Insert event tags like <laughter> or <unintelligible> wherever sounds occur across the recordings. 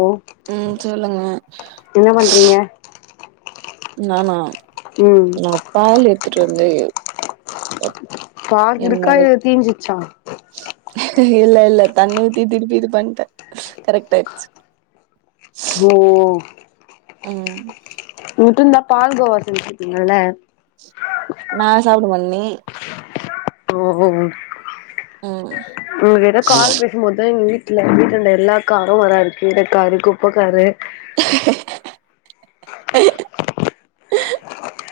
ஓ ம் சொல்லுங்க என்ன பண்றீங்க நானா ம் நா பால் எடுத்துட்டு வந்து ஒ பால் இருக்கா என்னோடை இல்ல தீஞ்சிச்சா இல்ல இல்ல தண்ணி ஊத்தி திருப்பி இது பண்ட கரெக்ட் ஆயிடுச்சு ஓ ம் உட்டு இருந்தான் பால்கோவா செஞ்சிருக்பிங்கல்ல நான் சாப்பிட மாட்னே ஓ உங்க ஏதாவது கால் பேசும்போதுதான் எங்க வீ ட்ல வீட்டன்ட எல்லா காரும் வரா இருக்கு இடக்காரு குப்பக்காரு <unintelligible>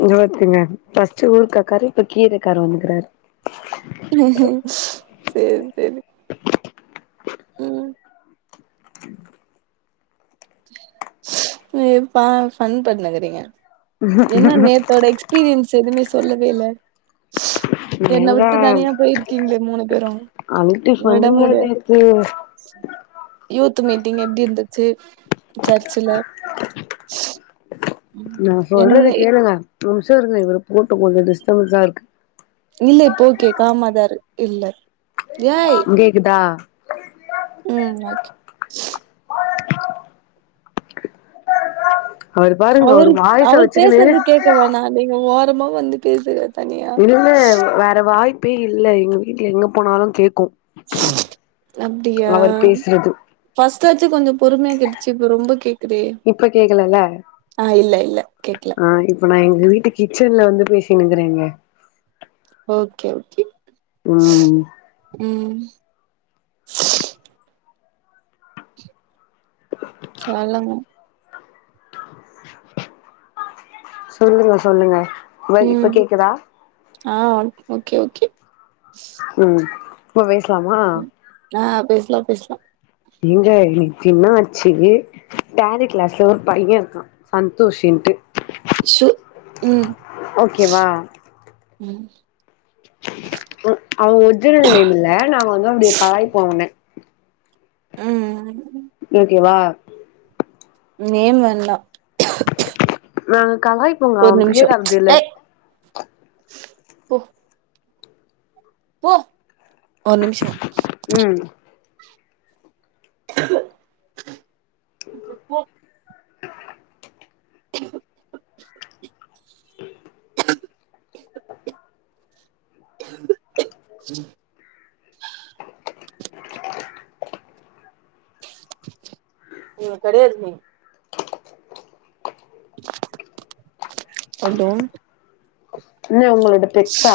இங்க ஒத்துங்க ஃபஸ்ட் ஊருக்காக்காரு இப்ப கீரக்காரு வந்துக்கறாரு செரி செரி ம் அய்ப்பா ஃபன் பண்ண வரீங்க என்ன நேத்தோட எக்ஸ்பீரியன்ஸ் எதுவுமே சொல்லவேல என்ன ஏங்க விட்டு தனியா போயிருக்கீங்க மூணு பேரும் அல்டி விட ஃபன்னுங்க முடியாது நேத்து யூத் நெத்து மீட்டிங் எப்டி இருந்துச்சு சர்ச்சுல நா சொல்றத என் கேளுங்க தொ நிமிஷோ இருங்க இத போட்டு கொஞ்சோ டிஸ்டபன்ஸா இருக்கு இல்ல இப்போ ஓகே காமதர் இல்ல கேக்குதா உம் ஓகே அவரு பாருங்க அவரு வாய்ஸ அவர் பேசுறது வச்சுக்கினு கேட்க வேணா நீங்க ஓரமா வந்து பேசுங்க தனியா இல்ல வேற வாய்ப்பே இல்ல எங்க வீட்டுல எங்க போனாலு கேக்கு அப்டியா அவர் பேசுறது பஸ்ட்டாச்சு கொஞ்சோ பொறுமையா கேட்டுச்சு இப்ப ரொம்ப கேக்குதே இப்ப கேக்கலல்ல ஆ இல்ல இல்ல கேக்கல ஆ இப்ப நா எங்க வீட்டு கிச்சன்ல வந்து பேசினுங்கிறேங்கே ஓகே ஓகே உம் <inaudible> செல்லமா சொல்லுங்க சொல்லுங்க இப்ப ம் கேக்குதா ஆ ங் ஓகே ஓகே உம் இப்ப பேசலாமா ம் ஆ பேசலா பேசலா எங்க இன்னகி ஆச்சு டேலி கிளாஸ்ல ஒரு பையேன் இருக்கா சந்தோஷ் இன்ட்டு உம் ஓகேவா உம் அவுங்க ஒரிஜினல் நேம் இல்ல நாங்க வந்து அப்டி கலாய்ப்போ அவன உம் ஓகேவா நேம் வெண்னா நாங்க கலாய்ப்போங்க அவன் பேர் அது தில்ல ஏய் போ போ ஒரு நிமிஷோ உம் <inaudible> <inaudible> <inaudible> <inaudible> உம் கெடையாதுமே ஒரு டோன் என்ன ஒங்களோட பெட்சா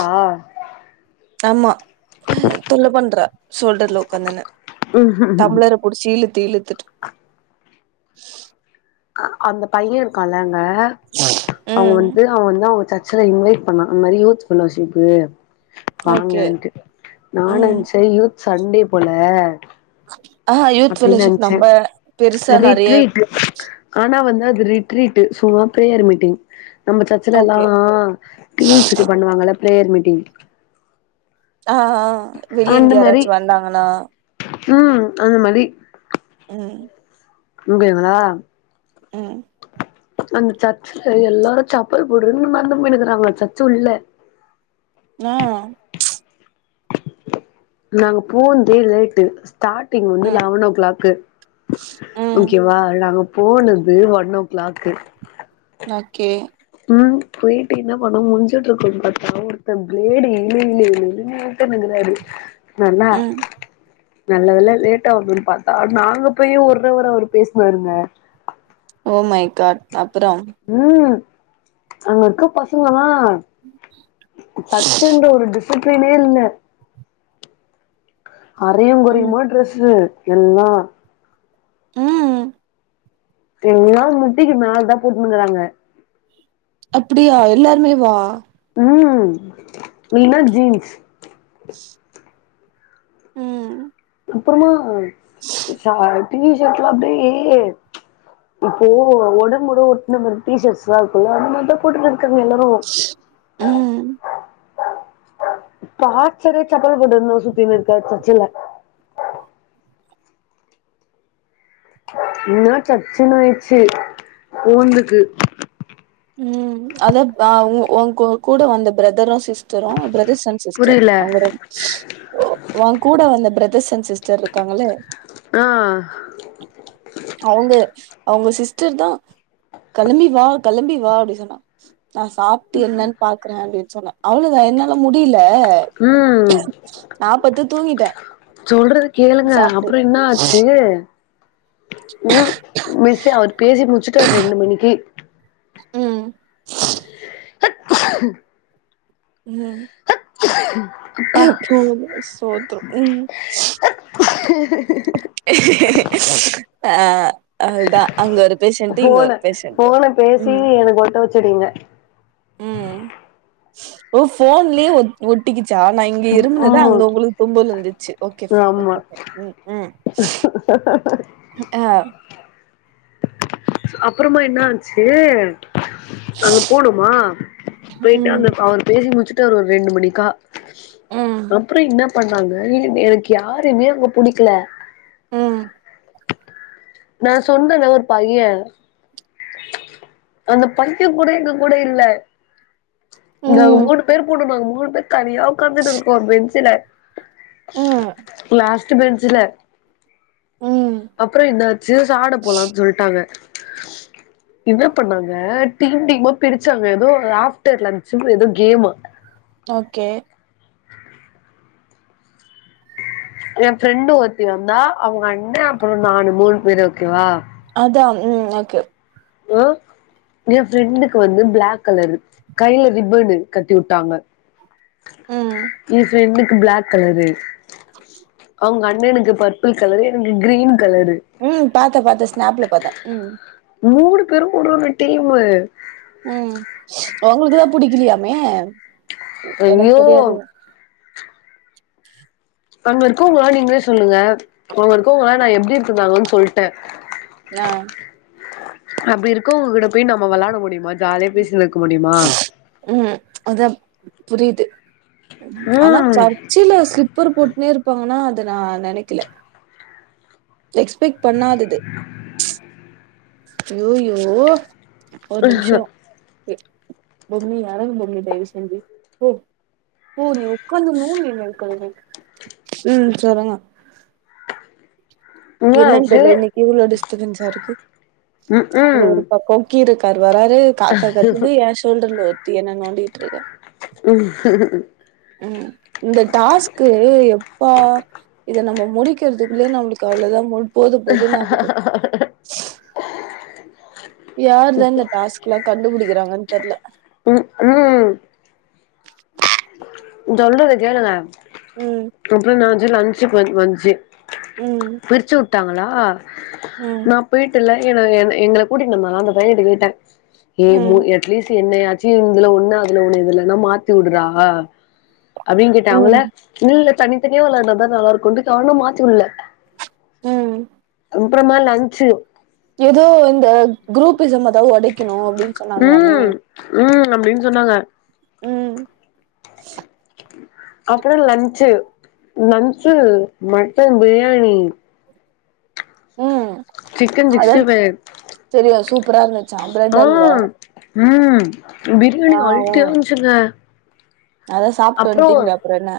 ஆமா ஹ தொல்ல பண்றா சோல்டர்ல உட்காந்துனு தம்டளர புடிச்சு இழுத்து இழுத்துட்டு அந்த பையேன் இருக்கால்லேங்கே அவுங்க ம் வந்து அவ வந்து அவுங்க சர்ச் சுல இன்வைட் பண்ணா அந்த மாரி யூத் பண்ணசீப்பு ஓகே வாங்கன்ட்டு நா ம் நென்சே யூத் சண்டே போல ஆ யூத் அப்டின்னு ஃபெலோஷிப் நெனைச்சே நம்ப பெருசா நெறைய ரிட்டிக்கு ஆனா வந்து து ரிட்ரீட்டு சும்மா பிரேயர் மீட்டிங் நம்ம சர்ச்சுல எல்லா ஓகே டீம்ஸ்க்கு பண்ணுவாங்கல்ல பிரேயர் மீட்டிங் ஆ ஹா வெளியேந்து யாராச்சு வந்தாங்கன்னா உம் அந்த மாரி உம் உங்கென்னளா உம் அந்த சர்ச்சுல எல்லாரு ஜப்பல் போடுன்னு மறந்து போண்ணுக்குறாங்க சர்ச்சு உள்ள நா நாங்க போந்தே லேட்டு ஸ்டாரிங் வந்து ம் லெவன் ஓ கிளாக் ம் ஓகேவா நாங்க போனது ஒன் ஓ க்ளாக்கு ஓகே ம் போயிட்டு என்ன பண்ண முஞ்சுட்டு இருக்கனு பாத்தா ஒருத்த பிளேடு இழு இழு இழுனு இழுத்துகினாரு னாரு நல்லா ம் நல்லதெல்லா லேட்டாவான்னு பார்த்தா நாங்க போயும் ஒருரவ அவர் பேசுனாருங்க ஓ மை காட் அப்புறம் ம் அங்கருக்க பசங்களா சச்சண்ட ஒரு டிசிப்ளினே இல்ல அறையு ம் கொறையுமா ட்ரெஸ்ஸு எல்லா ம் எல்லா முட்டிக்கு மேல தா போட்னுகுறாங்க அப்டியா எல்லாருமே வா ம் மீனா ஜீன்ஸ் ம் அப்புறமா ச டிவிஷர்ட்லா அப்டியே இப்போ ஒடொம்போட ஒட்ன அந்த டீஷர்ஸ்லா இருக்குல அது மட்டு போட்டுருக்கா க்கமே எல்லாமே ஒக் ம் பாச்சரே சக்கர போட்டுந்தா சுத்தனு இருக்காரு சச்சல என்னா சச்சுன்னு ஆயிடுச்சு ஊந்துக்கு ம் அத அ உ உங் உங் உங் கூட வந்த பிரதரு சொ சிஸ்டரு பிரதர்ஸ் அண்ட் சிஸ்டர் புரில அவங்க ரெண் வொங்கூட வந்த பிரத சன் சிஸ்டர் இருக்காங்களே ஆ அவங்க அவங்க சிஸ்டர் தா கெளம்பி வா கெளம்பி வா அப்டி சொன்னா நா சாப்ட்டு என்னன்னு பாக்குறே அப்டினு சொன்னே அவளத என்னால முடில ம் அ நா பத்து தூங்கிட்டே சொல்றத கேளுங்க சாப்ட்டு அப்ற என்ன ஆச்சு ம் மிஸ் அவர் பேசி முச்சுட்டாரு ரெண்டு மணிக்கு ம் ம் போது சோத்துரு ம் அப்பா ஆ அவ்ளதா அங்க ஒரு பேஷன்டு இங்க ஒரு பேஷன்டு சி எனக்கு ஒட்ட வச்சுடிங்க ம் ஒ போன்லயே ஒ ஒட்டிக்கிது சா நா இங்க ம் இரும்புனது அங்க உங்களுக்கு தும்பல் வந்துச்சு ஓகே ஆமா ஓகே ஃபைன் ம் ம் ஆ அப்புறமா என்ன ஆன்ச்சு அங்க போணுமா போயிட் ம் அந்த அவர் பேசி முடிச்சுட்டு அவர் ஒரு ரெண்டு மணிக்கா ம் அப்புற என்ன பண்ணாங்க இ எனக்கு யாருமே அங்க புடிக்கல ம் நா சொன்னன ஒரு பைய அந்த பையித்திய கூட எங்க கூட இல்ல நாங்க ம் மூணு பேர் போணோ நாங்க மூணு பேர் தனியா உக்காந்துட்டு இருக்கோ ஒரு பெஞ்சுல ம் லாஸ்டு பெஞ்சுல ம் அப்புற என்னாச்சு சாப்ட போலானு சொல்ட்டாங்க ஹ என்ன பண்ணாங்க டீம் டீமா பிரிச்சாங்க எதோ ஆஃப்டர் லன்சுனு எதோ கேமா ஓகே எ ஃப்ரெண்டு ஒருத்தி வந்தா அவுங்க அண்ணே அப்றோ நானு மூணு பேரு ஓகேவா அதா ம் ஓகே ஓ எ ஃப்ரெண்டுக்கு வந்து பிளாக் கலரு கைல ரிப்பனு கட்டிவுட்டாங்க ம் எ ஃப்ரெண்டுக்கு பிளாக் கலரு அவுங்க அண்ணனுக்கு பர்பிள் கலரு எனக்கு கிரீன் கலரு ம் பாத்தே பாத்தே ஸ்னாப்ல பாத்தே ம் மூணு பேரும் ஒரு ஒரு டீமு ஒங்களுக்குளா புடிக்கலையாமே எனக்கு ஐயோ தெரியாது அங்க இருக்கவ்ங்களா நீங்களே சொல்லுங்க அவ்ங்க இருக்கவ்ங்களா நா எப்டி இருக்குந்தாங்களோன் சொல்ட்டே என்ன அப்டி இருக்கவ்ங்ககிட்ட போய் நம்ம வெளாட முடியுமான் ஜாலியா பேசினு இருக்க முடியுமா ம் அதா புரியுது ஆனா ம் பர்ச்சைல ஸ்லிப்பர் போட்னே இருப்பாங்கனா அத நா நெனைக்கல எக்ஸ்பெக்ட் பண்ணாதது யோயோ ஒரு நிம்ஷோ எ பொம்மி இறங்கு பொம்மி தயவு செஞ்சு ம் சொல்லுங்க என்னன் என்னாச்சு தெர்ல இன்னைக்கு இவ்ளோ டிஸ்டபென்ஸா இருக்கு ம் அது ம் ஒரு பக்கோ கீரக் வராது காக்கா கத்துது எ ஷோல்டர்ல ஒர்த்தி என்ன நோண்டிட்ருக்கா ம் ம் இந்த டாஸ்கு எப்பா இத நம்ம முடிக்கற்துக்குள்ளே நம்மளுக்கு அவ்ளதா போல் போது போதுன் ஆகுது யாரு தா இந்த டாஸ்க்குலா கண்டுபுடிக்கிறாங்கன் தெர்ல ம் ம் ம் சொல்றத கேளுங்க ம் அப்றோ என்னாச்சு லன்சுக்கு வந் வந்ச்சு ம் பிரிச்சுவுட்டாங்களா ம் நா போய்ட்டுல ஏனா என் எங்கள கூட்டிட்டு நம்ம அந்த பையனுட்டே போய்ட்டா ஏ மூ ம் எட்லீஸ் டு என்னயாச்சு இதுல ஒன்னு அதுல ஒன்னு இதுலனா மாத்திவுடுறா அப்டின் கேட்டே அவ்ங்கள ம் இல்ல தனித்தனியா வெளான்டாதா நல்லா இருக்குன்ட்டு கானு மாத்திவுட்ல ம் ப்றமா லன்ச்சு எது இந்த குரூப்பிசம் அதாவ்து ஒடைக்கணு அப்டின் சொன்னாங்ளாமே அப்டின் சொன்னாங்க ம் அப்றோ லன்ச்சு லன்ச்சு மட்டன் பிரியாணி ம் சிக்கன் அதான சிக்ஸ்டி ஃபைவ் செரியா சூப்பரா இருந்துச்சா ஆ பிரெட் அல்வா ம் ஆ பிரியாணி ம் ஆல்ட்டியான்சுங்க அதா சாப்ட்டு வந்ட்டீங்ளே அப்பற என்ன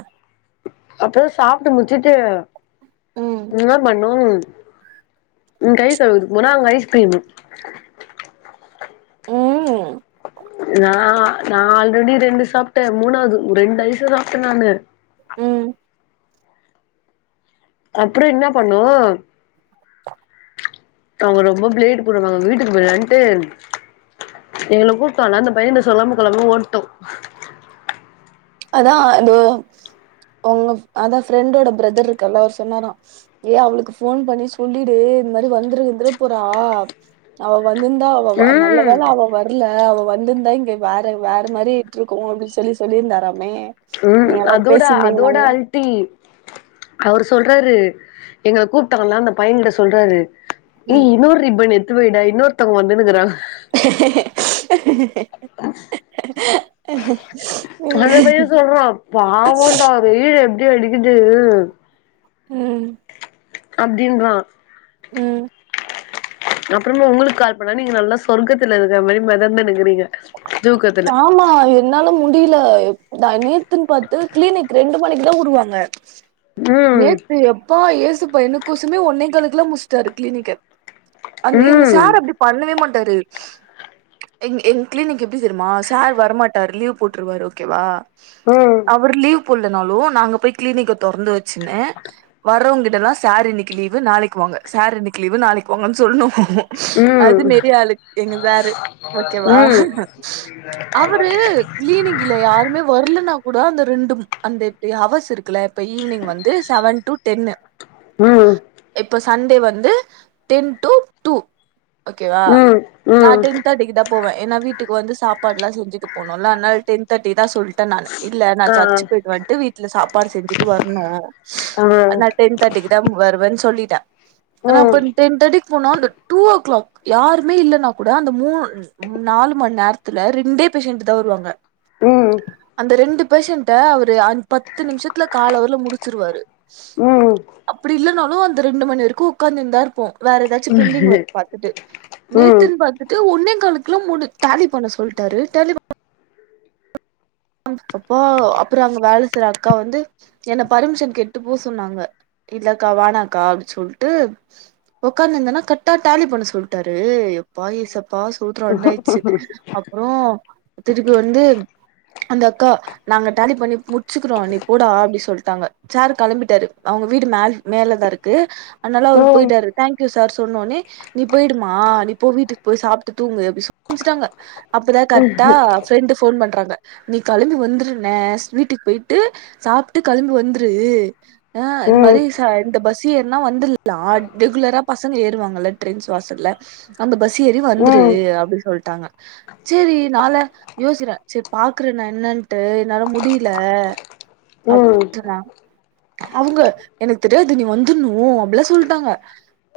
அப்போ சாப்ட்டு முட்ச்சுட்டு ம் இன்ன பண்ணு ம் கை கழுவுறதுக்கு போனா அங்க ஐஸ்க்ரீமு ம் நா நா ஆல்ரெடி ரெண்டு சாப்ட்டே மூணாவ்து ரெண்டு ஐசு சாப்ட்டே நானு ம் அப்றோ என்ன பண்ணு அவ்ங்க ரொம்ப பிளேடு போடுவாங்க வீட்டுக்கு போய்ற்லான்ட்டு எங்கள கூப்பிட்டோன அந்த பையன்ட்ட சொல்லாம கொல்லாம ஓட்டோ அதா இந்தோ உங்க ஃப் அதா ஃப்ரெண்டோட பிரதர்ருக்கார்ல அவுர் சொன்னாரா ஏ அவளுக்கு ஃபோன் பண்ணி சொல்லிடு இந் மாரி வந்தர கிந்தர போறா அவ வந்திர்ந்தா அவ வ ம் நல்லவேள அவ வர்ல அவ வந்திர்ந்தா இங்க வேற வேற மாரி இருந்திருக்கு அப்டி சொல்லி சொல்லிர்ந்தாரா ம் அதோட அதோட அல்ட்டி அவுரு சொல்றாரு எங்கள கூப்ட வந்த அந்த பையங்கிட்ட சொல்றாரு ஏ ம் இன்னோர் ரிப்பனு எட் த்து வெய்டா இன்னோர்த்தவுங் வந்துனுக்கறா <inaudible> அந்த பைய சொல்றா பாவோன்டா அவுரு எப்டி அடிக்குது ம் அப்டின்றா ம் அப்பறமா உங்களுக்கு கால் பண்ணா நீங்க நல்லா சொர்க்கத்துலிருக்கற மாரி மெதந்துனுக்கறீங்க ஆமா என்னால முடியில தா நேத்துன் பாத்து க்ளீனிக் ரெண்டு மணிக்கு தா உடுவாங்க ம் நேத்து எப்பா ஏசுப்பா எனக்கொசர்மே ஒன்னே காலுக்குலா முட்ஸ்ட்டாரு க்ளீனிக்க அது எங்க ம் சார் அப்டி பண்ணவே மாட்டாரு எங் எங் க்ளீனிக் எப்டி தெரிமா சார் வரமாட்டார் லீவ் போட்ருவாரு ஓகேவா ம் அவரு லீவ் புல்லனாலு நாங்க போய் க்ளீனிக்க தொறந்து வெச்சினு வரவங் கிட்டலா சார் இன்னிக்கு லீவு நாளைக் வாங்க சார் இன்னிக்கு லீவு லீவு நாளைக் வாங்கன் சொல்ணு அது ம் மேரி ஆளு எங்க சாரு ஓகேவா ம் அவரு க்ளீனிக்குல யாருமே வர்லனா கூட அந்த ரெண்டும் அந்த இப்டி ஹவர்ஸ் இருக் குல்ல இப்ப ஈவினிங் வந்து செவன் டூ டென்னு ம் இப்ப சண்டே வந்து டென் டூ டூ ஓகேவா ம் நா ம் டென் தேட்டிக்கு தா போவே ஏனா வீட் சாப்பாட்லா செஞ்சிட்டு போனுல்ல அத்னால் டென் தேட்டி தா சொல் ட்டே நானு இல்ல நா ஆ சர்ச்சு போய்ட்டு வந்ட்டு வீட்ல சாப்பாடு செஞ்சிட்டு வர்ணு ஆ அத்னால் டென் தேட்டிக்கு தா வருவன் சொல்லிட்டே ஆனா அப்ப ம் டென் தேட்டி போனா அந்த டூ ஓ கிளாக் யாருமே இல்லன்னா கூட அந்த மூணு ம் நாலு மண் நேரத்துல ரெண்டே பேஷன்ட்டு தா வருவாங்க ம் அந்த ரெண்டு பேஷன்ட்ட அவுரு ஒரு ஆஞ் பத்து நிம்ஷத்துல கால் அவர்ல முடிச்சிருவாரு ம் அப்பிடி இல்லனா லு அந்த ரெண்டு மணி வரைக்கு உக்காந்துன்தா இருப்போ வேற எதாச்சு பெண்டிங் ஒர்க் பாத்துட்டு நேத்துன் பாத்துட்டு ஒன்னே காலுக்குலா முடி டேலி பண்ண சொல்ட்டாரு டேலி <inaudible> ம் அப்போ அப்றோ அங்க வேல செய்ற அக்கா வந்து என்ன பர்மிஷன் கேட்டு போ சொன்னாங்க இல்லக்கா வேணாக்கா அப்டி சொல்ட்டு ஒக்காந்திந்தனா கர்ட்டா டேலி பண்ண சொல்ட்டாரு அப்பா ஏசப்பா சூத்திரோ ரெண்டாயிட்ச்சி அப்றோ திருப்பி வந்து அந்த அக்கா நாங்க டேலி பண்ணி முட்ச்சிக்கிறோ நீ போடா அப்டி சொல்ட்டாங்க. சாரு களம்பிட்டாரு அவங்க வீடு மேல் மேல தா இருக்கு அத்னால அவரு ம் ம் போயிட்டாரு தேங்க்யூ சார் சொன்னோன்னே நீ போயி்டுமா நீ போ வீட்டுக்கு போய் சாப்ட்டு தூங்கு அப்டி சொ அம்ச்சுட்டாங்க அப்ப தா கர்ட்டா ஃப்ரெண்டு ஃபோன் பண்றாங்க நீ களம்பி வந்துருனே ஸ் வீட்டுக்கு போய்ட்டு சாப்ட்டு களம்பி வந்துரு ஆ இந் ம் மாரி ச இந்த பஸ்ஸு ஏர்னா வந்துர்லா ரெகுலரா பசங்க ஏறுவாங்கல்ல ட்ரென்ஸ் வாசல்ல அந்த பஸ் ஸு ஏறி வந்துரு ம் அப்டி சொல்ட்டாங்க சேரி நாள யோசிக்றே பாக்கற நா என்னன்ட்டு என்னால முடியில ம் <inaudible> அவுங்க எனக் தெரியாது நீ வந்துர்ணு அப்டிலா சொல்ட்டாங்க